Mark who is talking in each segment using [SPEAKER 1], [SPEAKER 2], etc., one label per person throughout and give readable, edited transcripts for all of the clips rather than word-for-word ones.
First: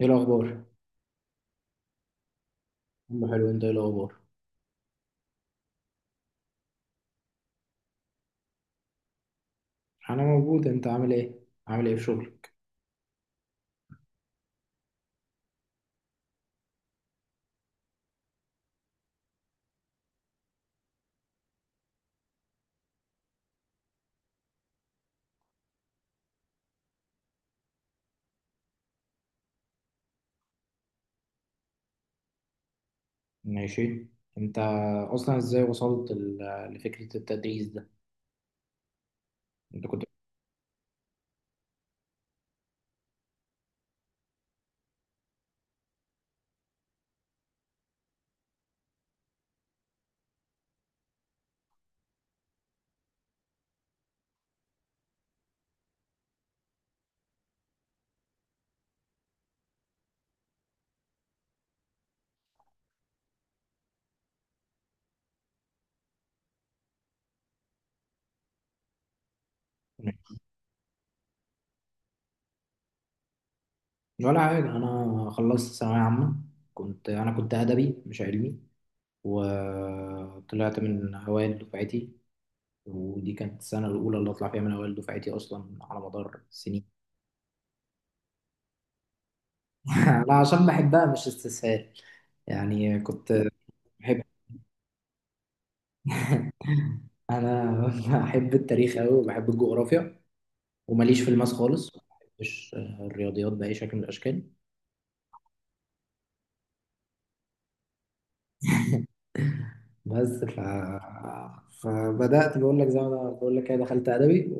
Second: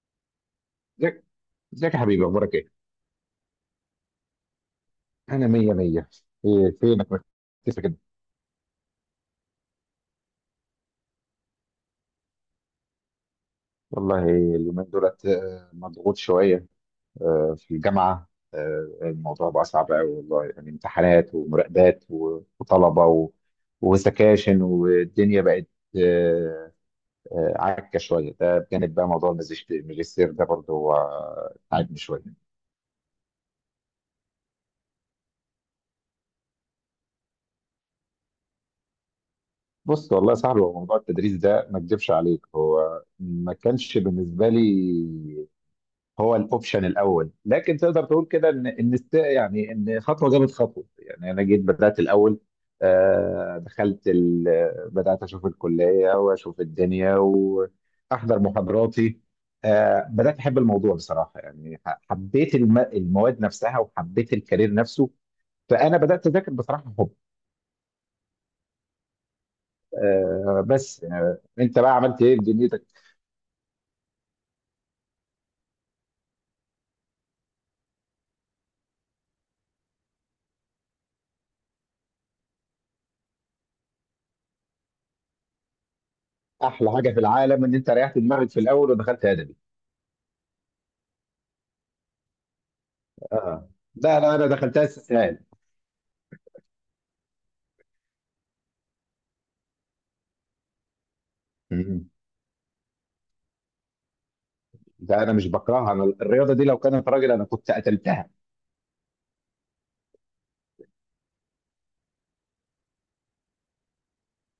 [SPEAKER 1] ايه الاخبار؟
[SPEAKER 2] ازيك ازيك يا حبيبي، اخبارك ايه؟
[SPEAKER 1] عم حلو. انت ايه الاخبار؟
[SPEAKER 2] انا مية مية. ايه فينك مختفي كده؟
[SPEAKER 1] انا موجود. انت عامل ايه في شغل؟
[SPEAKER 2] والله اليومين دولت مضغوط شوية. في الجامعة، الموضوع بقى صعب قوي، والله يعني، امتحانات ومراقبات وطلبة وسكاشن، والدنيا بقت آه، عكة شوية. ده بجانب بقى موضوع الماجستير ده برضه هو تعبني شوية.
[SPEAKER 1] ماشي. انت اصلا ازاي وصلت لفكره التدريس ده؟ انت كنت
[SPEAKER 2] بص والله يا صاحبي، هو موضوع التدريس ده ما اكدبش عليك، هو ما كانش بالنسبة لي هو الاوبشن الاول، لكن تقدر تقول كده يعني ان خطوه جابت خطوه، يعني انا جيت بدات الاول. بدات اشوف الكليه واشوف الدنيا واحضر محاضراتي. بدات احب الموضوع بصراحه، يعني حبيت المواد نفسها وحبيت الكارير نفسه. فانا بدات اذاكر بصراحه حب آه، بس انت بقى عملت ايه في دنيتك؟
[SPEAKER 1] ولا حاجه. انا خلصت ثانويه عامه. انا كنت ادبي مش علمي، وطلعت من اوائل دفعتي. ودي كانت السنه الاولى اللي اطلع فيها من اوائل دفعتي اصلا على مدار سنين.
[SPEAKER 2] احلى حاجه في العالم ان انت ريحت دماغك في الاول ودخلت ادبي.
[SPEAKER 1] لا، عشان بحبها مش استسهال. يعني كنت
[SPEAKER 2] اه. لا
[SPEAKER 1] بحب
[SPEAKER 2] لا، انا دخلتها استسهال.
[SPEAKER 1] انا بحب التاريخ قوي وبحب الجغرافيا، وماليش في الماس خالص، ما بحبش الرياضيات بأي شكل من الأشكال.
[SPEAKER 2] ده انا مش بكرهها، انا الرياضه دي لو كانت راجل انا كنت قتلتها.
[SPEAKER 1] بس فبدأت بقول لك، زي ما أنا بقول لك كده، دخلت أدبي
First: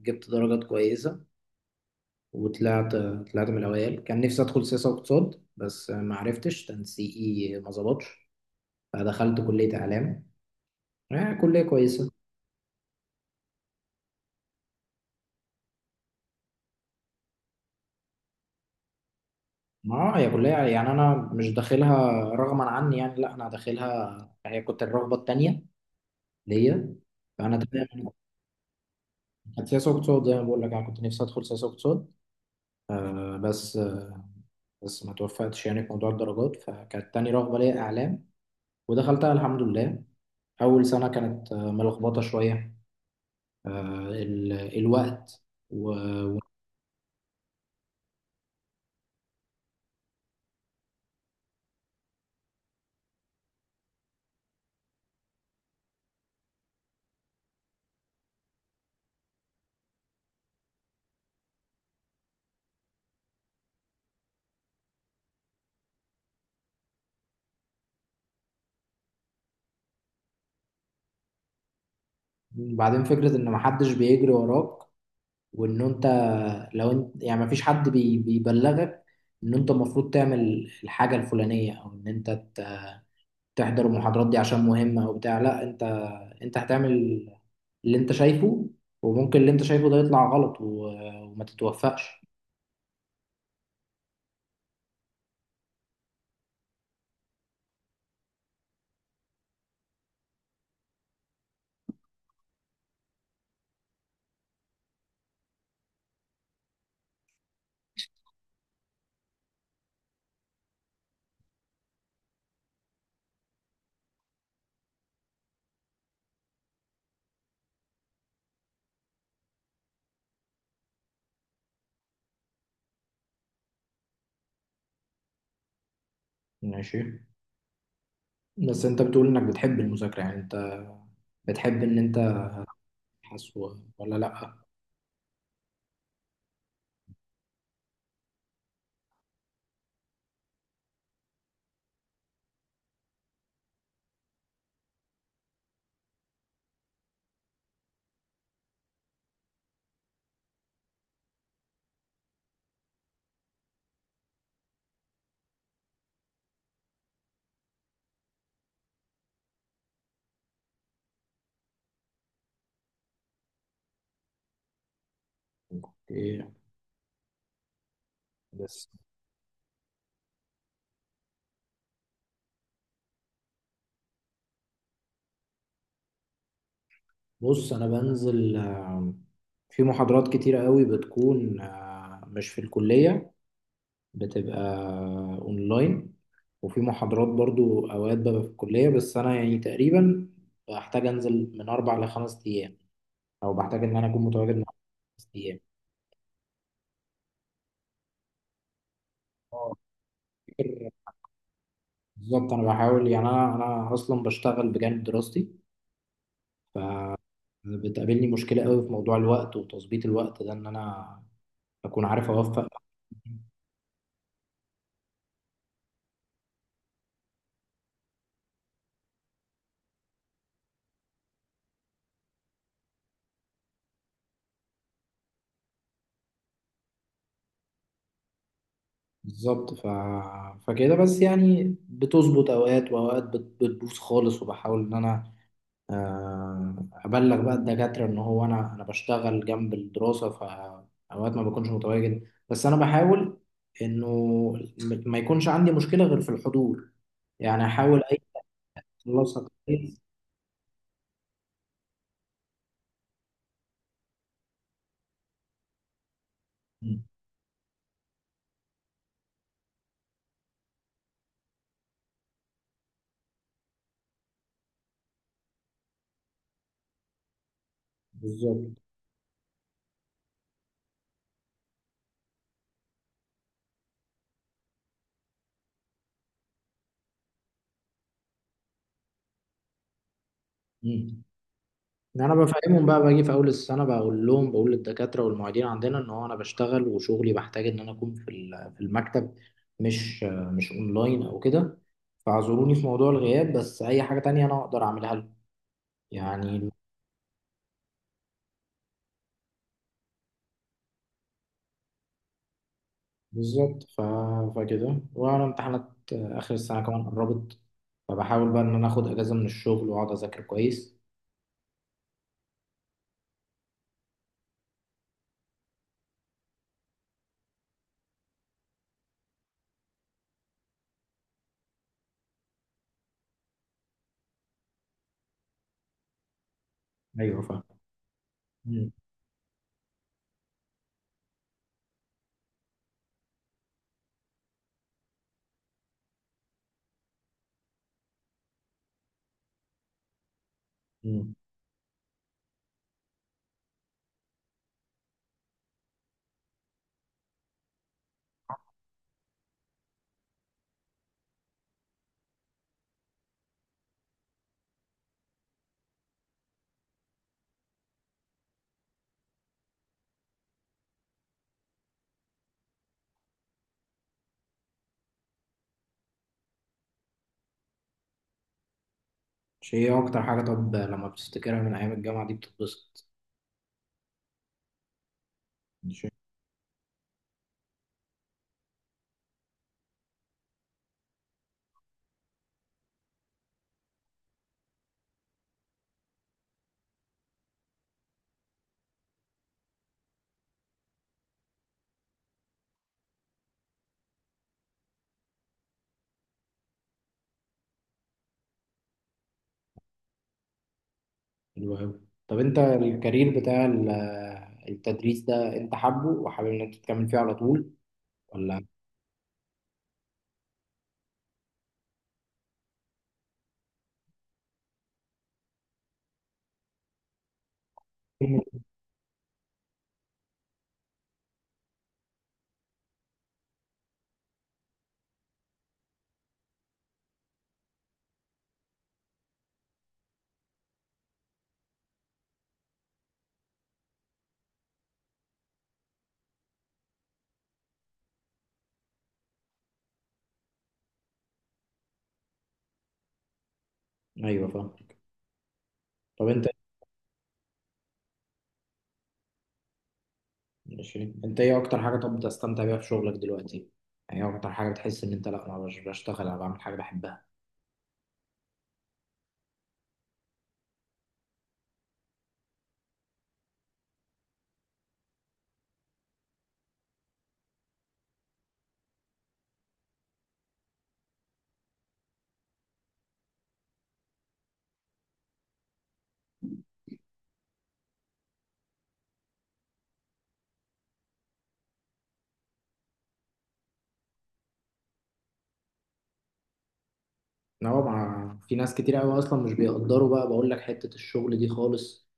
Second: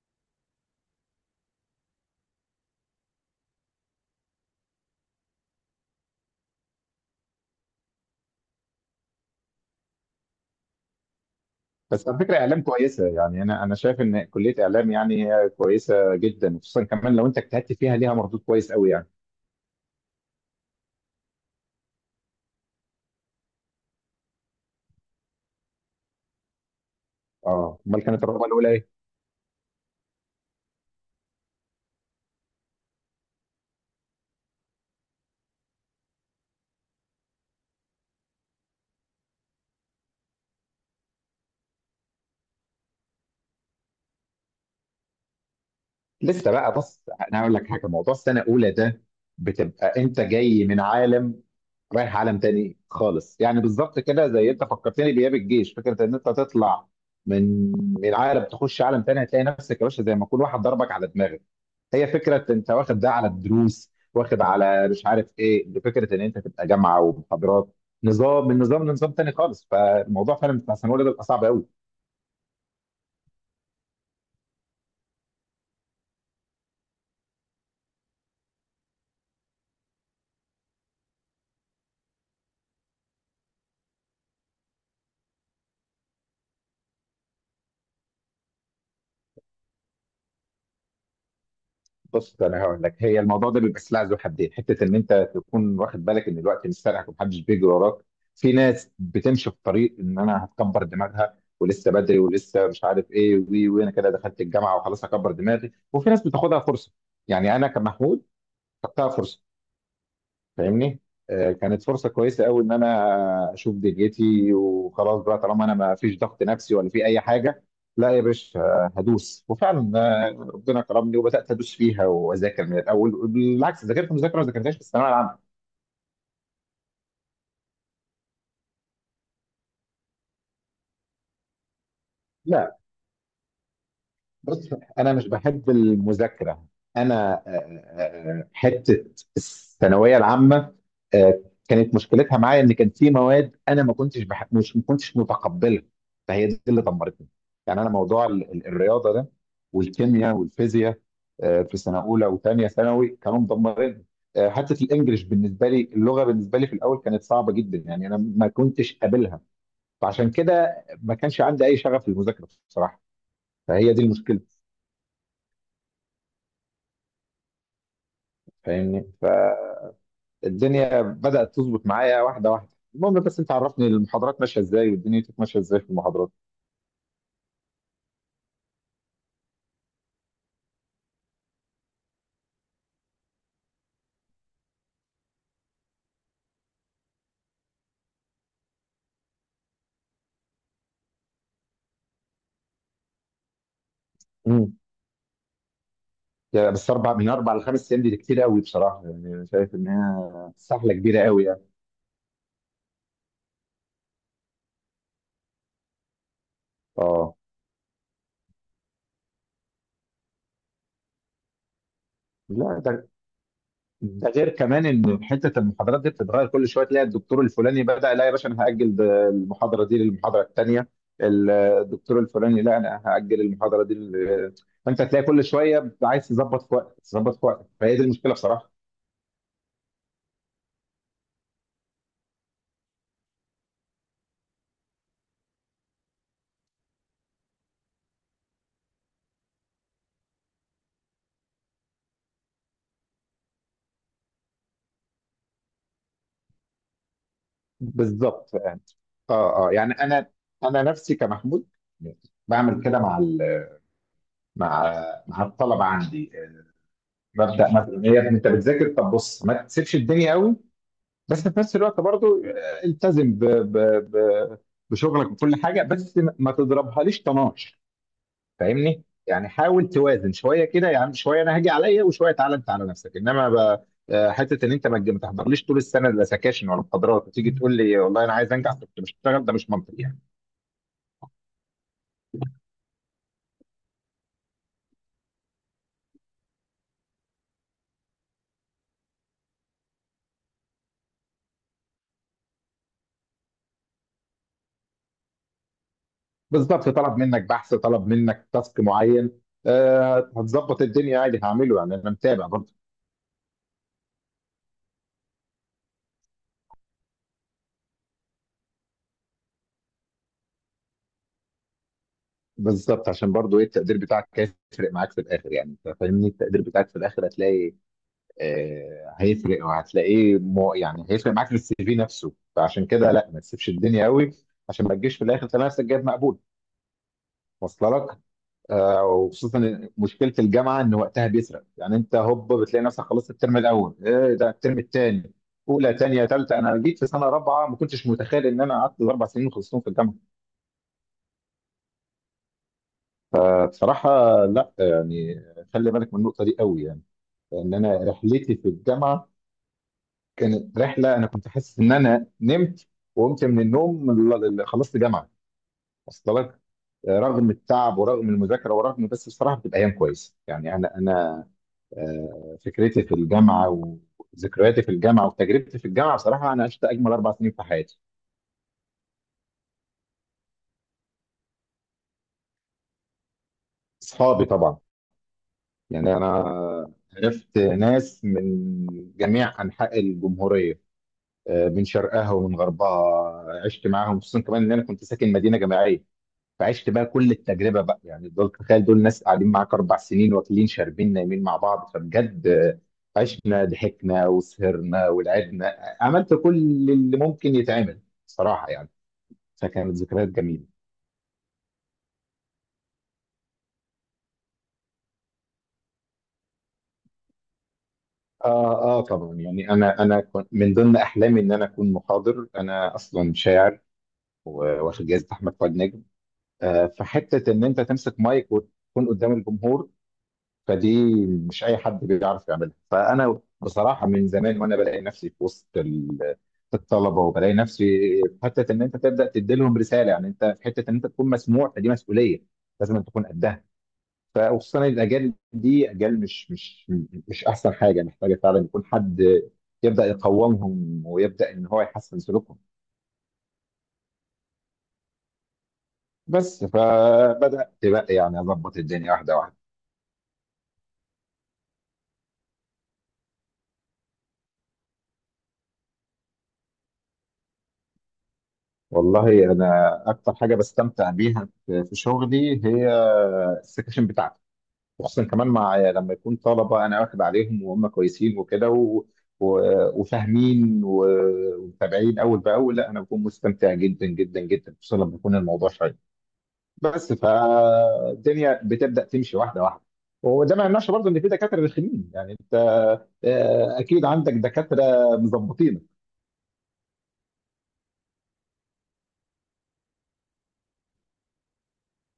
[SPEAKER 1] وجبت درجات كويسة. وطلعت من الأوائل. كان نفسي أدخل سياسة واقتصاد، بس ما عرفتش تنسيقي، ما ظبطش. فدخلت كلية إعلام. كلية
[SPEAKER 2] بس
[SPEAKER 1] كويسة.
[SPEAKER 2] على فكره، اعلام كويسه، يعني انا شايف ان كليه اعلام يعني هي كويسه جدا، خصوصا كمان لو انت اجتهدت فيها ليها مردود كويس قوي يعني.
[SPEAKER 1] ما هي كلية يعني، أنا مش داخلها رغما عني يعني، لا أنا داخلها، هي كنت الرغبة التانية ليا. فأنا
[SPEAKER 2] اه، امال
[SPEAKER 1] تمام.
[SPEAKER 2] كانت الرغبه الاولى ايه؟
[SPEAKER 1] كانت سياسة واقتصاد، زي ما بقول لك، أنا كنت نفسي أدخل سياسة واقتصاد. آه بس آه بس ما توفقتش يعني في موضوع الدرجات، فكانت تاني رغبة ليا إعلام، ودخلتها الحمد لله. أول سنة كانت ملخبطة شوية. آه ال الوقت. وبعدين،
[SPEAKER 2] لسه بقى، بص انا هقول لك حاجه. موضوع السنه الاولى ده بتبقى انت جاي من عالم رايح عالم تاني خالص، يعني بالظبط كده، زي، انت فكرتني بايام الجيش. فكره ان انت تطلع من من عالم تخش عالم تاني، هتلاقي نفسك يا باشا زي ما يكون واحد ضربك على دماغك. هي فكره انت واخد ده على الدروس، واخد على مش عارف ايه. فكره ان انت تبقى جامعه ومحاضرات، نظام من نظام لنظام تاني خالص، فالموضوع فعلا بتاع ثانويه ده بيبقى صعب قوي.
[SPEAKER 1] فكرة إن محدش بيجري وراك، وإن أنت لو أنت يعني مفيش حد بيبلغك إن أنت المفروض تعمل الحاجة الفلانية، أو إن أنت تحضر المحاضرات دي عشان مهمة او بتاع. لا، انت هتعمل اللي انت شايفه، وممكن اللي انت شايفه ده يطلع غلط وما تتوفقش.
[SPEAKER 2] بص انا هقول لك، هي الموضوع ده بيبقى سلاح ذو حدين، حته ان انت تكون واخد بالك ان الوقت مش سارقك ومحدش بيجري وراك. في ناس بتمشي في طريق ان انا هتكبر دماغها ولسه بدري ولسه مش عارف ايه، وانا كده دخلت الجامعه وخلاص هكبر دماغي، وفي ناس بتاخدها فرصه. يعني انا كمحمود خدتها فرصه. فاهمني؟ كانت فرصه كويسه قوي، ان انا اشوف دنيتي وخلاص بقى، طالما انا ما فيش ضغط نفسي ولا في اي حاجه. لا يا باشا، هدوس وفعلا. ربنا كرمني وبدات ادوس فيها واذاكر من الاول، بالعكس ذاكرت مذاكره ما ذاكرتهاش في الثانويه العامه.
[SPEAKER 1] ماشي. بس انت بتقول انك بتحب المذاكرة، يعني انت بتحب ان انت
[SPEAKER 2] لا.
[SPEAKER 1] تبحث ولا لا؟
[SPEAKER 2] بص، انا مش بحب المذاكره. انا حته الثانويه العامه آه، كانت مشكلتها معايا ان كان في مواد انا ما كنتش بحب، مش ما كنتش متقبلها، فهي دي اللي دمرتني. يعني انا موضوع الرياضه ده والكيمياء والفيزياء، في سنه اولى وثانيه ثانوي كانوا مدمرين. حته الانجليش بالنسبه لي، اللغه بالنسبه لي في الاول كانت صعبه جدا، يعني انا ما كنتش قابلها، فعشان كده ما كانش عندي اي شغف للمذاكره بصراحه، فهي دي المشكله.
[SPEAKER 1] ايه، بس.
[SPEAKER 2] فاهمني؟ فالدنيا بدأت تظبط معايا واحدة واحدة. المهم، بس انت عرفني المحاضرات ماشية ازاي والدنيا ماشية ازاي في المحاضرات.
[SPEAKER 1] بص، انا بنزل. في محاضرات كتيرة قوي بتكون مش في الكلية، بتبقى اونلاين. وفي محاضرات برضو اوقات ببقى في الكلية، بس انا يعني تقريبا بحتاج انزل من 4 لـ 5 ايام، او بحتاج ان انا اكون متواجد مع
[SPEAKER 2] امم.
[SPEAKER 1] 5 ايام.
[SPEAKER 2] يعني بس اربع، من اربع لخمس ايام دي كتير قوي بصراحة، يعني أنا
[SPEAKER 1] اه،
[SPEAKER 2] شايف انها
[SPEAKER 1] فاكر.
[SPEAKER 2] سحلة كبيرة قوي يعني.
[SPEAKER 1] بالظبط، انا بحاول، يعني انا اصلا بشتغل بجانب دراستي.
[SPEAKER 2] اه.
[SPEAKER 1] بتقابلني مشكله قوي في موضوع الوقت وتظبيط الوقت ده، ان انا اكون عارف اوفق.
[SPEAKER 2] لا، ده غير كمان ان حته المحاضرات دي بتتغير كل شويه، تلاقي الدكتور الفلاني بدأ، لا يا باشا انا هأجل المحاضرة دي للمحاضرة الثانية. الدكتور الفلاني، لا انا هأجل المحاضرة دي. فانت تلاقي كل شوية عايز تظبط في وقتك، تظبط في وقتك، فهي دي المشكلة بصراحة.
[SPEAKER 1] بالظبط. فكده بس، يعني بتظبط اوقات واوقات بتبوظ خالص. وبحاول ان انا آه، ابلغ بقى الدكاتره ان هو انا بشتغل جنب الدراسه، فاوقات ما بكونش متواجد. بس انا بحاول انه ما يكونش عندي مشكله غير في الحضور، يعني احاول اي
[SPEAKER 2] بالظبط. اه
[SPEAKER 1] خلاصه
[SPEAKER 2] اه، يعني
[SPEAKER 1] كويس.
[SPEAKER 2] انا نفسي كمحمود بعمل كده مع ال مع مع الطلبه عندي.
[SPEAKER 1] مم.
[SPEAKER 2] ببدا مثلا، إيه يا ابني انت بتذاكر؟ طب بص، ما تسيبش الدنيا قوي، بس في نفس الوقت برضو التزم ب ب ب بشغلك وكل حاجه، بس ما تضربهاليش طناش.
[SPEAKER 1] بالظبط.
[SPEAKER 2] فاهمني؟ يعني حاول توازن شويه كده، يعني شويه انا هاجي عليا وشويه تعالى انت على نفسك، انما حته ان انت ما تحضرليش طول السنه لا سكاشن ولا محاضرات وتيجي تقول لي والله انا عايز انجح كنت بشتغل، ده مش منطقي يعني.
[SPEAKER 1] مم. إن انا بفهمهم بقى، باجي في اول السنه بقول للدكاتره والمعيدين عندنا ان هو انا بشتغل، وشغلي بحتاج ان انا اكون في في المكتب، مش اونلاين او كده، فاعذروني في موضوع الغياب. بس اي حاجه تانية انا اقدر اعملها لكم، يعني.
[SPEAKER 2] بالظبط، طلب منك بحث، طلب منك تاسك معين، هتظبط الدنيا عادي، هعمله يعني انا متابع برضه.
[SPEAKER 1] بالظبط. فكده، وانا امتحانات اخر السنه كمان قربت، فبحاول بقى ان انا اخد اجازه من الشغل واقعد اذاكر كويس.
[SPEAKER 2] بالظبط، عشان برضه ايه، التقدير بتاعك هيفرق معاك في الاخر، يعني انت فاهمني، التقدير بتاعك في الاخر هتلاقي هيفرق، وهتلاقيه يعني هيفرق معاك في السي في نفسه، فعشان كده لا، ما تسيبش الدنيا قوي عشان ما تجيش في الاخر تلاقي نفسك جايب مقبول.
[SPEAKER 1] ايوه، فاهم.
[SPEAKER 2] واصله لك؟
[SPEAKER 1] مم.
[SPEAKER 2] وخصوصا مشكله الجامعه ان وقتها بيسرق، يعني انت هوب بتلاقي نفسك خلصت الترم الاول، ايه ده الترم الثاني، اولى ثانيه ثالثه، انا جيت في سنه رابعه، ما كنتش متخيل ان انا قعدت اربع سنين خلصتهم في الجامعه
[SPEAKER 1] مم.
[SPEAKER 2] بصراحه. لا يعني، خلي بالك من النقطه دي قوي يعني، لان انا رحلتي في الجامعه كانت رحله، انا كنت حاسس ان انا نمت وقمت من النوم خلصت جامعه. اصل لك؟ رغم التعب ورغم المذاكره ورغم، بس بصراحه بتبقى ايام كويسه يعني، انا فكرتي في الجامعه وذكرياتي في الجامعه وتجربتي في الجامعه، بصراحه انا عشت اجمل اربع سنين في حياتي.
[SPEAKER 1] شيء، إيه اكتر حاجه طب لما بتفتكرها من ايام الجامعه دي بتتبسط؟
[SPEAKER 2] اصحابي طبعا،
[SPEAKER 1] شيء.
[SPEAKER 2] يعني انا عرفت ناس من جميع انحاء الجمهوريه، من شرقها ومن غربها، عشت معاهم، خصوصا كمان ان انا كنت ساكن مدينه جامعيه، فعشت بقى كل التجربه بقى. يعني دول، تخيل، دول ناس قاعدين معاك اربع سنين واكلين شاربين نايمين مع بعض، فبجد عشنا ضحكنا وسهرنا ولعبنا، عملت كل اللي ممكن يتعمل صراحه يعني، فكانت ذكريات جميله.
[SPEAKER 1] حلو قوي. طب، انت الكارير بتاع التدريس ده، انت حابه وحابب ان انت تكمل فيه على طول، ولا؟
[SPEAKER 2] اه اه طبعا، يعني انا كنت من ضمن احلامي ان انا اكون محاضر. انا اصلا شاعر واخد جائزه احمد فؤاد نجم. فحته ان انت تمسك مايك وتكون قدام الجمهور، فدي مش اي حد بيعرف يعملها. فانا بصراحه من زمان وانا بلاقي نفسي في وسط الطلبه، وبلاقي نفسي في حته ان انت تبدا تدي لهم رساله، يعني انت في حته ان انت تكون مسموع، فدي مسؤوليه لازم أن تكون قدها. فخصوصا الاجيال دي اجيال مش احسن حاجه، محتاجه فعلا يكون حد يبدا يقومهم ويبدا ان هو يحسن سلوكهم.
[SPEAKER 1] ايوه، فاهم. طب
[SPEAKER 2] بس فبدات بقى يعني اظبط الدنيا واحده واحده.
[SPEAKER 1] ماشي. انت ايه اكتر حاجه، طب، بتستمتع بيها في شغلك دلوقتي؟ يعني ايه اكتر حاجه بتحس ان انت، لا انا مش بشتغل، انا بعمل حاجه بحبها.
[SPEAKER 2] والله انا اكتر حاجه بستمتع بيها في شغلي هي السكاشن بتاعتي، وخصوصا كمان مع لما يكون طلبه انا واخد عليهم وهم كويسين وكده وفاهمين ومتابعين اول باول، لا انا بكون مستمتع جدا جدا جدا، خصوصا لما يكون الموضوع شيق. بس فالدنيا بتبدا تمشي واحده واحده. وده ما يمنعش برضه ان في دكاتره رخمين، يعني انت اكيد عندك دكاتره مظبطينك.
[SPEAKER 1] ان هو في ناس كتير قوي اصلا مش بيقدروا بقى، بقول لك حته الشغل دي خالص.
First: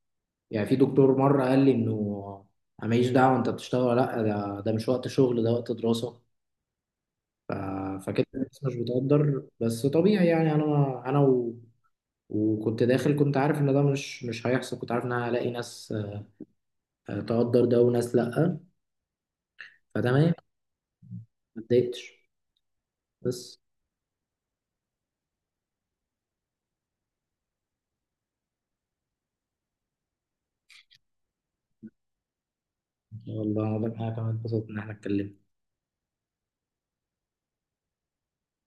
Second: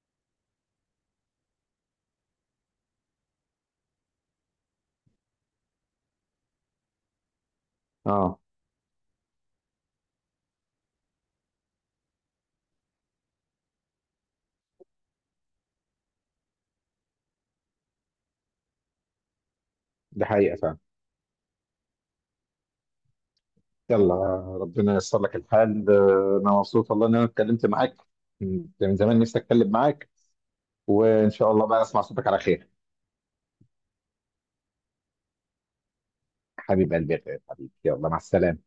[SPEAKER 1] يعني في دكتور مره قال لي انه انا ماليش دعوه، انت بتشتغل ولا لا، ده مش وقت شغل، ده وقت دراسه. ف... فكده
[SPEAKER 2] اه،
[SPEAKER 1] الناس مش بتقدر، بس طبيعي، يعني انا وكنت داخل كنت عارف ان ده مش هيحصل. كنت عارف ان انا هلاقي ناس تقدر ده وناس لا،
[SPEAKER 2] دي
[SPEAKER 1] فتمام.
[SPEAKER 2] حقيقه فعلا.
[SPEAKER 1] ما اتضايقتش، بس.
[SPEAKER 2] يلا، ربنا ييسر لك الحال. انا مبسوط والله ان انا اتكلمت معاك، كنت من زمان نفسي اتكلم معاك، وان شاء الله بقى اسمع صوتك على خير.
[SPEAKER 1] ان شاء الله، ده حاجه كمان اتبسطت ان احنا اتكلمنا.
[SPEAKER 2] حبيب قلبي يا غالي، حبيبي يلا مع السلامه.